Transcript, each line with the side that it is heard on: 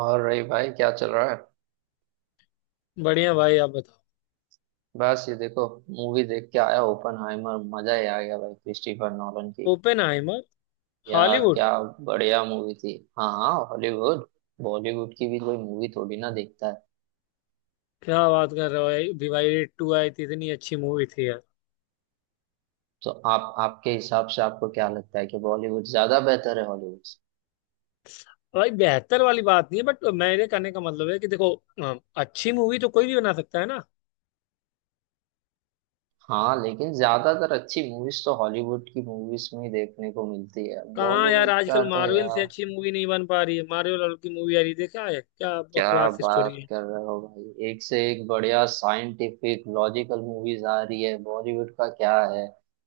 right: और रही भाई क्या चल रहा है।
left: बढ़िया भाई, आप बताओ।
right: बस ये देखो। मूवी देख के आया ओपनहाइमर, मजा ही आ गया भाई क्रिस्टोफर नॉलन की।
left: ओपेनहाइमर।
right: या?
left: हॉलीवुड।
right: क्या? बढ़िया मूवी थी। हाँ हाँ, हॉलीवुड। बॉलीवुड की भी कोई मूवी थोड़ी ना देखता है।
left: क्या बात कर रहे हो भाई, डिवाइडेड टू आई थी, इतनी अच्छी मूवी थी यार।
right: तो आप आपके हिसाब से आपको क्या लगता है कि बॉलीवुड ज्यादा बेहतर है हॉलीवुड से?
left: भाई बेहतर वाली बात नहीं है, बट मेरे कहने का मतलब है कि देखो अच्छी मूवी तो कोई भी बना सकता है ना।
right: हाँ लेकिन ज्यादातर अच्छी मूवीज तो हॉलीवुड की मूवीज में ही देखने को मिलती है,
left: कहाँ यार,
right: बॉलीवुड का
left: आजकल
right: तो
left: मार्वल से
right: यार।
left: अच्छी मूवी नहीं बन पा रही है। मार्वल वालों की मूवी आ रही है, देखा है? क्या
right: क्या?
left: बकवास
right: बात
left: स्टोरी है।
right: कर रहे हो भाई, एक से एक बढ़िया साइंटिफिक लॉजिकल मूवीज आ रही है। बॉलीवुड का क्या है,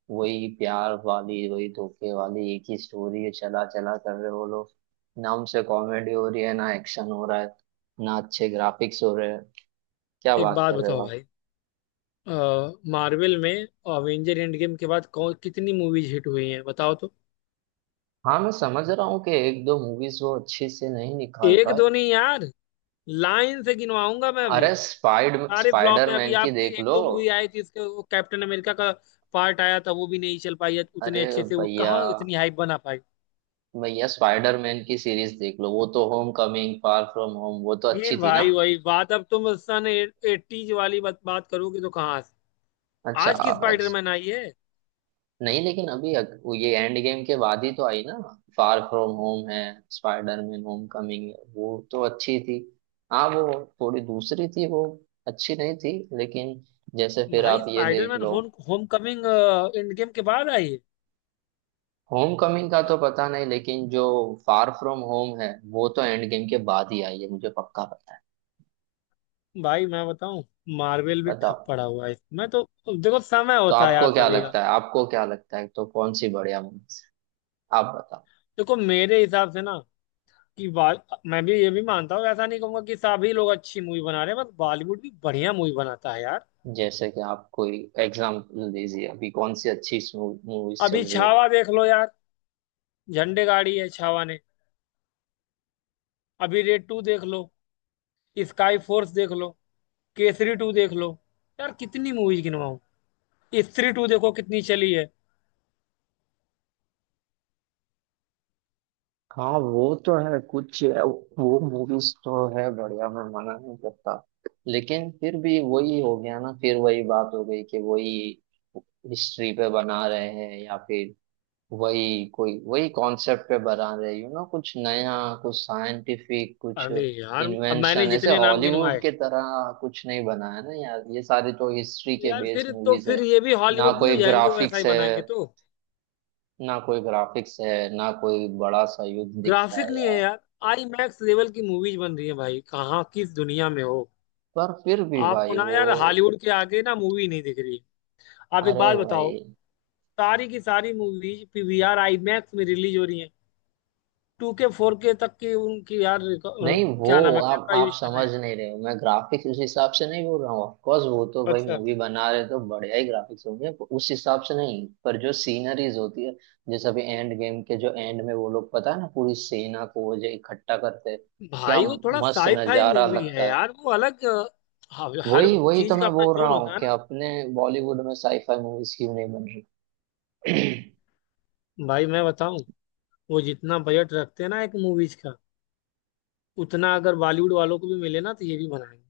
right: वही प्यार वाली वही धोखे वाली एक ही स्टोरी है, चला चला कर रहे हो लोग। ना हमसे कॉमेडी हो रही है, ना एक्शन हो रहा है, ना अच्छे ग्राफिक्स हो रहे हैं। क्या
left: एक
right: बात
left: बात
right: कर रहे हो
left: बताओ
right: आप?
left: भाई, मार्वल में अवेंजर एंड गेम के बाद कौन कितनी मूवीज हिट हुई हैं बताओ तो।
right: हाँ, मैं समझ रहा हूँ कि एक दो मूवीज वो अच्छे से नहीं निकाल
left: एक
right: पाए।
left: दो नहीं यार, लाइन से गिनवाऊंगा मैं अभी।
right: अरे स्पाइड
left: सारे फ्लॉप
right: स्पाइडर
left: हैं। अभी
right: मैन की
left: आपकी
right: देख
left: एक
right: लो।
left: दो मूवी आई थी इसके, वो कैप्टन अमेरिका का पार्ट आया था, वो भी नहीं चल पाई उतने
right: अरे
left: अच्छे से। वो
right: भैया,
left: कहाँ इतनी हाइप बना पाई।
right: भैया, स्पाइडरमैन की सीरीज देख लो, वो तो homecoming, far from home, वो तो
left: फिर
right: अच्छी थी ना।
left: भाई वही बात। अब तुम सन एटीज वाली बात बात करोगे तो कहाँ से
right: अच्छा,
left: आज की
right: अच्छा।
left: स्पाइडरमैन आई है।
right: नहीं लेकिन अभी वो ये एंड गेम के बाद ही तो आई ना। फार फ्रॉम होम है। स्पाइडरमैन होम कमिंग है, वो तो अच्छी थी। हाँ वो थोड़ी दूसरी थी, वो अच्छी नहीं थी, लेकिन जैसे फिर
left: भाई
right: आप ये देख
left: स्पाइडरमैन
right: लो।
left: Home homecoming end game के बाद आई है।
right: होम कमिंग का तो पता नहीं, लेकिन जो फार फ्रॉम होम है, वो तो एंड गेम के बाद ही आई है, मुझे पक्का पता है।
left: भाई मैं बताऊं, मार्वल भी ठप
right: बताओ।
left: पड़ा हुआ है मैं तो। देखो समय
right: तो
left: होता है यार
right: आपको क्या
left: सभी का।
right: लगता है आपको क्या लगता है तो कौन सी बढ़िया मूवी? आप बताओ।
left: देखो मेरे हिसाब से ना कि बाल, मैं भी ये भी मानता हूँ, ऐसा नहीं कहूंगा कि सभी लोग अच्छी मूवी बना रहे हैं, बस बॉलीवुड भी बढ़िया मूवी बनाता है यार।
right: जैसे कि आप कोई एग्जाम्पल दीजिए, अभी कौन सी अच्छी मूवीज
left: अभी
right: चल रही है?
left: छावा देख लो यार, झंडे गाड़ी है छावा ने। अभी रेड टू देख लो, स्काई फोर्स देख लो, केसरी टू देख लो। यार कितनी मूवीज गिनवाऊं, स्त्री टू देखो कितनी चली है।
right: हाँ वो तो है कुछ, वो मूवीज तो है बढ़िया, मैं मना नहीं करता। लेकिन फिर भी वही हो गया ना, फिर वही बात हो गई कि वही हिस्ट्री पे बना रहे हैं, या फिर वही कोई वही कॉन्सेप्ट पे बना रहे कुछ नया, कुछ साइंटिफिक, कुछ
left: अरे यार, अब मैंने
right: इन्वेंशन ऐसे
left: जितने नाम
right: हॉलीवुड
left: गिनवाए।
right: के तरह कुछ नहीं बनाया ना यार, ये सारे तो हिस्ट्री के
left: यार
right: बेस्ड
left: फिर तो,
right: मूवीज है।
left: फिर ये भी
right: ना
left: हॉलीवुड नहीं
right: कोई
left: हो जाएंगे वैसा ही
right: ग्राफिक्स है
left: बनाएंगे तो।
right: ना कोई ग्राफिक्स है ना कोई बड़ा सा युद्ध दिखता
left: ग्राफिक
right: है
left: नहीं है
right: यार।
left: यार, आई मैक्स लेवल की मूवीज बन रही है भाई, कहाँ किस दुनिया में हो।
right: पर फिर भी
left: आपको
right: भाई
left: ना
right: वो।
left: यार हॉलीवुड के आगे ना मूवी नहीं दिख रही। आप एक
right: अरे
left: बात
right: भाई।
left: बताओ। सारी की सारी मूवीज पीवीआर आईमैक्स में रिलीज हो रही हैं। टू के फोर के तक की उनकी यार
right: नहीं वो
left: क्या नाम है,
right: आप
left: कैमरा
right: आप
left: यूज कर रहे
right: समझ
left: हैं।
right: नहीं रहे हो, मैं ग्राफिक्स उस हिसाब से नहीं बोल रहा हूँ। ऑफकोर्स वो तो भाई
left: अच्छा।
right: मूवी बना रहे तो बढ़िया ही ग्राफिक्स होंगे, पर उस हिसाब से नहीं। पर जो सीनरीज होती है, जैसे अभी एंड गेम के जो एंड में, वो लोग पता है ना, पूरी सेना को जो इकट्ठा करते हैं, क्या
left: भाई वो थोड़ा
right: मस्त
left: साई फाई
right: नजारा
left: मूवी है
right: लगता है।
left: यार, वो अलग हर हर
right: वही वही तो
left: चीज का
right: मैं
left: अपना
right: बोल
left: जोन
right: रहा
left: होता
right: हूँ
left: है
right: कि
left: ना।
right: अपने बॉलीवुड में साईफाई मूवीज क्यों नहीं बन रही अब।
left: भाई मैं बताऊं, वो जितना बजट रखते हैं ना एक मूवीज का, उतना अगर बॉलीवुड वालों को भी मिले ना तो ये भी बनाएंगे।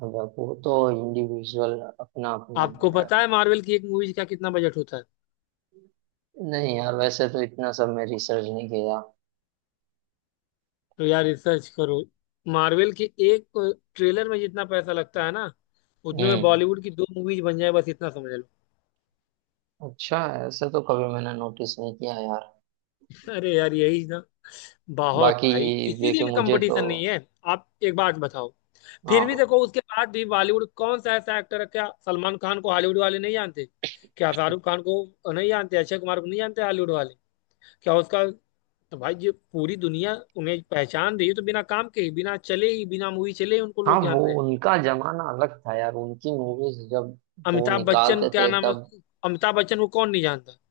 right: वो तो इंडिविजुअल अपना अपना
left: आपको
right: है यार।
left: पता है मार्वल की एक मूवीज का कितना बजट होता है?
right: नहीं यार, वैसे तो इतना सब मैं रिसर्च नहीं किया।
left: तो यार रिसर्च करो। मार्वल के एक ट्रेलर में जितना पैसा लगता है ना, उतने में
right: हम्म।
left: बॉलीवुड की दो मूवीज बन जाए, बस इतना समझ लो।
right: अच्छा। ऐसे तो कभी मैंने नोटिस नहीं किया यार।
left: अरे यार, यही ना, बहुत
right: बाकी
left: भाई
right: देखिए
left: इसीलिए
right: मुझे तो।
left: कंपटीशन नहीं है। आप एक बात बताओ, फिर भी
right: हाँ।
left: देखो उसके बाद भी बॉलीवुड कौन सा ऐसा एक्टर है, क्या सलमान खान को हॉलीवुड वाले नहीं जानते, क्या शाहरुख खान को नहीं जानते, अक्षय कुमार को नहीं जानते हॉलीवुड वाले, क्या उसका, तो भाई ये पूरी दुनिया उन्हें पहचान रही है। तो बिना काम के ही, बिना चले ही, बिना मूवी चले ही उनको
right: हाँ,
left: लोग
right: वो
left: जान रहे हैं।
right: उनका जमाना अलग था यार, उनकी मूवीज जब वो
left: अमिताभ बच्चन
right: निकालते
left: क्या
right: थे
left: नाम है,
right: तब।
left: अमिताभ बच्चन को कौन नहीं जानता।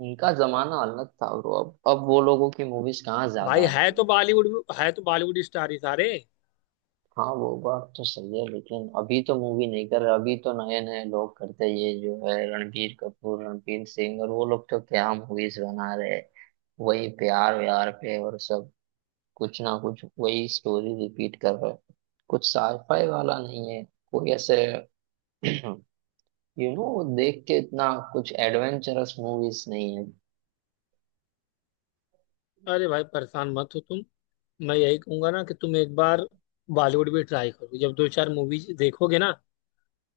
right: उनका जमाना अलग था ब्रो, अब वो लोगों की मूवीज कहाँ
left: भाई
right: ज्यादा
left: है
right: आती है।
left: तो बॉलीवुड में, है तो बॉलीवुड स्टार ही सारे।
right: हाँ वो बात तो सही है, लेकिन अभी तो मूवी नहीं कर रहा, अभी तो नए नए लोग करते हैं। ये जो है रणबीर कपूर, रणबीर सिंह और वो लोग, तो क्या मूवीज बना रहे हैं। वही प्यार व्यार पे, और सब कुछ ना कुछ वही स्टोरी रिपीट कर रहे हैं। कुछ साईफाई वाला नहीं है, कोई ऐसे। देख के इतना कुछ एडवेंचरस मूवीज नहीं है।
left: अरे भाई परेशान मत हो तुम, मैं यही कहूंगा ना कि तुम एक बार बॉलीवुड भी ट्राई करो। जब दो चार मूवीज देखोगे ना,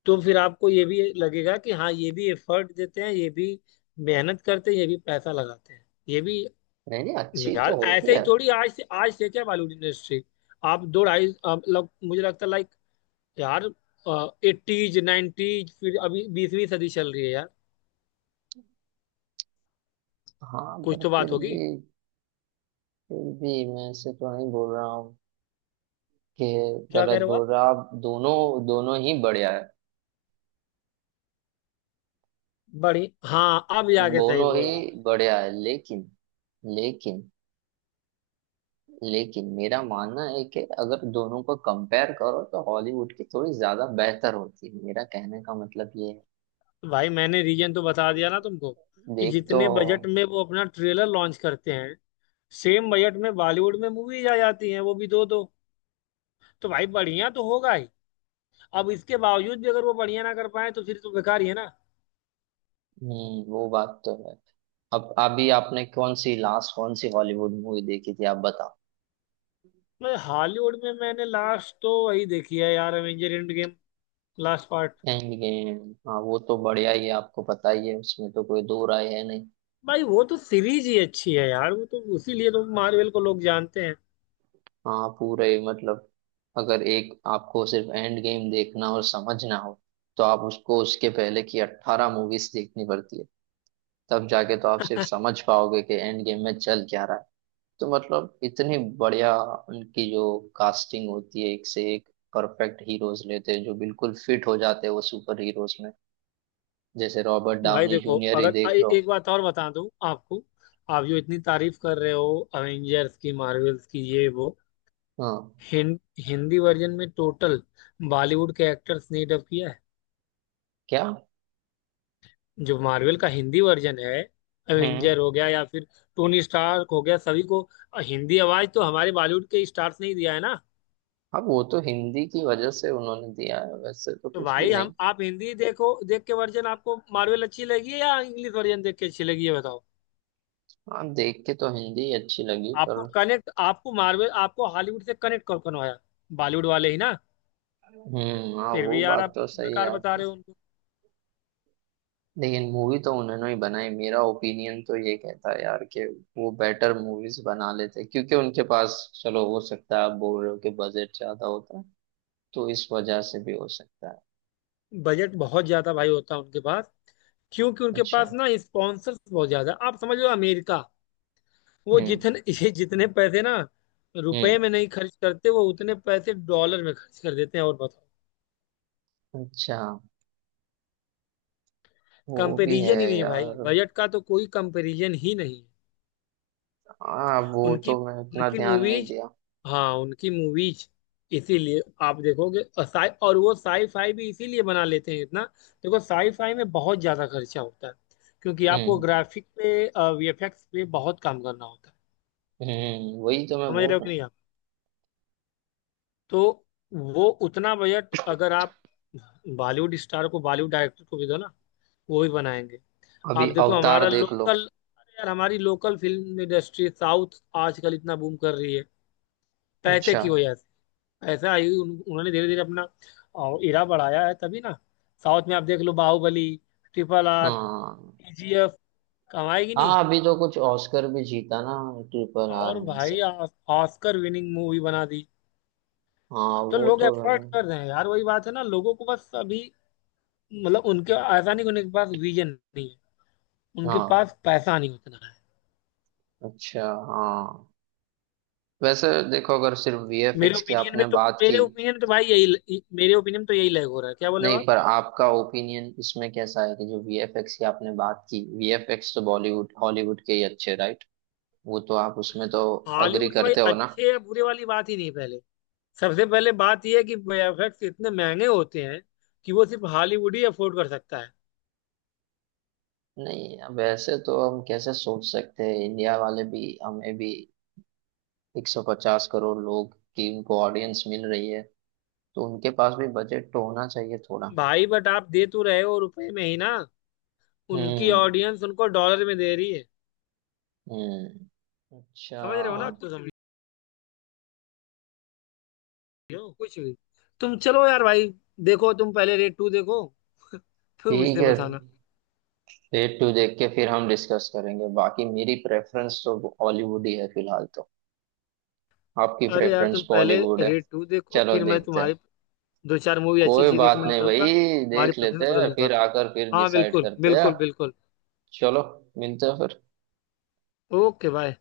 left: तो फिर आपको ये भी लगेगा कि हाँ, ये भी एफर्ट देते हैं ये भी, मेहनत करते हैं ये भी, पैसा लगाते हैं ये भी।
right: नहीं नहीं, अच्छी तो
left: यार ऐसे
right: होती
left: ही
right: है।
left: थोड़ी, आज से क्या बॉलीवुड इंडस्ट्री, आप दो ढाई मतलब मुझे लगता है, लाइक यार 80s 90s, फिर अभी 20वीं सदी चल रही है यार।
right: हाँ
left: कुछ
right: पर
left: तो बात
right: फिर
left: होगी।
right: भी फिर भी मैं ऐसे तो नहीं बोल रहा हूँ कि
left: क्या कह
right: गलत
left: रहे हो
right: बोल
left: आप,
right: रहा। आप दोनों दोनों ही बढ़िया है।
left: बड़ी, हाँ अब जाके सही
right: दोनों ही
left: बोला आपने।
right: बढ़िया है, लेकिन लेकिन लेकिन मेरा मानना है कि अगर दोनों को कंपेयर करो तो हॉलीवुड की थोड़ी ज्यादा बेहतर होती है, मेरा कहने का मतलब ये है।
left: भाई मैंने रीजन तो बता दिया ना तुमको, कि
right: देख तो।
left: जितने बजट में वो अपना ट्रेलर लॉन्च करते हैं, सेम बजट में बॉलीवुड में मूवीज आ जाती हैं, वो भी दो दो। तो भाई बढ़िया तो होगा ही। अब इसके बावजूद भी अगर वो बढ़िया ना कर पाए, तो फिर तो बेकार ही है ना।
right: वो बात तो है। अब अभी आपने कौन सी लास्ट, कौन सी हॉलीवुड मूवी देखी थी, आप बताओ?
left: मैं हॉलीवुड में मैंने लास्ट तो वही देखी है यार, Avenger end game, last part.
right: End game, हाँ वो तो बढ़िया ही है, आपको पता ही है उसमें तो कोई दो राय है नहीं।
left: भाई वो तो सीरीज ही अच्छी है यार, वो तो उसीलिए तो मार्वल को लोग जानते हैं।
right: हाँ, पूरे मतलब अगर एक आपको सिर्फ एंड गेम देखना और समझना हो, तो आप उसको उसके पहले की अट्ठारह मूवीज देखनी पड़ती है, तब जाके तो आप सिर्फ समझ पाओगे कि एंड गेम में चल क्या रहा है। तो मतलब इतनी बढ़िया उनकी जो कास्टिंग होती है, एक से एक परफेक्ट हीरोज लेते हैं जो बिल्कुल फिट हो जाते हैं वो सुपर हीरोज में, जैसे रॉबर्ट
left: भाई
right: डाउनी
left: देखो,
right: जूनियर ही
left: अगर
right: देख लो।
left: एक बात और बता दूं आपको, आप जो इतनी तारीफ कर रहे हो अवेंजर्स की, मार्वल्स की, ये वो
right: हाँ।
left: हिं, हिंदी वर्जन में टोटल बॉलीवुड के एक्टर्स ने डब किया है।
right: क्या?
left: जो मार्वल का हिंदी वर्जन है,
right: हम्म।
left: अवेंजर हो गया या फिर टोनी स्टार्क हो गया, सभी को हिंदी आवाज तो हमारे बॉलीवुड के स्टार्स ने ही दिया है ना।
right: अब वो तो हिंदी की वजह से उन्होंने दिया है, वैसे तो
left: तो
right: कुछ भी
left: भाई हम,
right: नहीं।
left: आप हिंदी देखो, देख के वर्जन आपको मार्वल अच्छी लगी है या इंग्लिश वर्जन देख के अच्छी लगी, ये बताओ।
right: हाँ देख के तो हिंदी अच्छी लगी,
left: आपको
right: पर।
left: कनेक्ट, आपको मार्वल, आपको हॉलीवुड से कनेक्ट कौन करवाया? बॉलीवुड वाले ही ना।
right: हम्म, हाँ
left: फिर
right: वो
left: भी यार
right: बात
left: आप
right: तो सही है
left: बेकार बता
right: आपकी।
left: रहे हो उनको।
right: लेकिन मूवी तो उन्होंने ही बनाई, मेरा ओपिनियन तो ये कहता है यार, कि वो बेटर मूवीज बना लेते क्योंकि उनके पास, चलो हो सकता है आप बोल रहे हो कि बजट ज्यादा होता है, तो इस वजह से भी हो सकता है।
left: बजट बहुत ज्यादा भाई होता है उनके पास, क्योंकि उनके
right: अच्छा।
left: पास ना स्पॉन्सर्स बहुत ज्यादा। आप समझ लो अमेरिका, वो
right: हम्म।
left: जितने ये जितने पैसे ना
right: हम्म।
left: रुपए में नहीं खर्च करते, वो उतने पैसे डॉलर में खर्च कर देते हैं, और बताओ।
right: अच्छा। वो भी है
left: कंपेरिजन ही नहीं है भाई,
right: यार।
left: बजट का तो कोई कंपेरिजन ही नहीं है।
right: हाँ वो
left: उनकी
right: तो मैं इतना
left: उनकी
right: ध्यान नहीं
left: मूवीज,
right: दिया।
left: हाँ उनकी मूवीज इसीलिए आप देखोगे, और साई, और वो साई फाई भी इसीलिए बना लेते हैं इतना। देखो साई फाई में बहुत ज्यादा खर्चा होता है, क्योंकि आपको
right: हम्म।
left: ग्राफिक पे, वीएफएक्स पे बहुत काम करना होता है।
right: हम्म, वही तो मैं
left: समझ
right: बोल
left: रहे हो
right: रहा
left: कि
right: हूँ।
left: नहीं आप। तो वो उतना बजट अगर आप बॉलीवुड स्टार को, बॉलीवुड डायरेक्टर को भी दो ना, वो भी बनाएंगे। आप
right: अभी
left: देखो
right: अवतार
left: हमारा
right: देख लो।
left: लोकल, अरे यार हमारी लोकल फिल्म इंडस्ट्री साउथ आजकल इतना बूम कर रही है, पैसे
right: अच्छा।
left: की वजह से। ऐसा आई उन्होंने धीरे धीरे अपना इरा बढ़ाया है तभी ना। साउथ में आप देख लो, बाहुबली, RRR,
right: हाँ
left: केजीएफ कमाएगी नहीं,
right: हाँ, अभी तो कुछ ऑस्कर भी जीता ना ट्रिपल आर
left: और
right: में से।
left: भाई ऑस्कर विनिंग मूवी बना दी।
right: हाँ
left: तो
right: वो
left: लोग
right: तो
left: एफर्ट
right: मैंने।
left: कर रहे हैं यार, वही बात है ना, लोगों को बस अभी मतलब, उनके ऐसा नहीं कि उनके पास विजन नहीं है, उनके
right: हाँ।
left: पास पैसा नहीं उतना है।
right: अच्छा। हाँ। वैसे देखो, अगर सिर्फ
left: मेरे
right: वीएफएक्स की
left: ओपिनियन
right: आपने
left: में तो,
right: बात
left: मेरे
right: की।
left: ओपिनियन तो भाई यही, मेरे ओपिनियन तो यही लैग हो रहा है, क्या बोले
right: नहीं
left: आप।
right: पर आपका ओपिनियन इसमें कैसा है कि जो वीएफएक्स की आपने बात की, वीएफएक्स तो बॉलीवुड हॉलीवुड के ही अच्छे, राइट? वो तो आप उसमें तो अग्री
left: हॉलीवुड के भाई
right: करते हो ना।
left: अच्छे या बुरे वाली बात ही नहीं है पहले। सबसे पहले बात यह है कि वीएफएक्स इतने महंगे होते हैं कि वो सिर्फ हॉलीवुड ही अफोर्ड कर सकता है।
right: नहीं, वैसे तो हम कैसे सोच सकते हैं, इंडिया वाले भी, हमें भी 150 करोड़ लोग की उनको ऑडियंस मिल रही है, तो उनके पास भी बजट तो होना चाहिए थोड़ा।
left: भाई बट आप दे तो रहे हो रुपए में ही ना, उनकी
right: हम्म।
left: ऑडियंस उनको डॉलर में दे रही है।
right: हम्म।
left: समझ
right: अच्छा।
left: रहे हो ना, वाह आप तो कुछ भी समझो, कुछ भी। तुम चलो यार भाई, देखो तुम पहले रेट टू देखो फिर
right: ठीक
left: मुझसे
right: है।
left: बताना।
right: रेट टू देख के फिर हम डिस्कस करेंगे, बाकी मेरी प्रेफरेंस तो हॉलीवुड ही है फिलहाल तो। आपकी
left: अरे यार
right: प्रेफरेंस
left: तुम पहले
right: बॉलीवुड है।
left: रेट टू देखो,
right: चलो
left: फिर मैं
right: देखते हैं।
left: तुम्हारी दो चार मूवी अच्छी
right: कोई
left: अच्छी
right: बात
left: रिकमेंड
right: नहीं
left: करूंगा,
right: भाई,
left: तुम्हारी
right: देख
left: प्रेफरेंस
right: लेते
left: बदल
right: हैं,
left: दूंगा।
right: फिर आकर फिर
left: हाँ
right: डिसाइड
left: बिल्कुल
right: करते हैं।
left: बिल्कुल बिल्कुल।
right: चलो, मिलते हैं फिर।
left: Okay bye.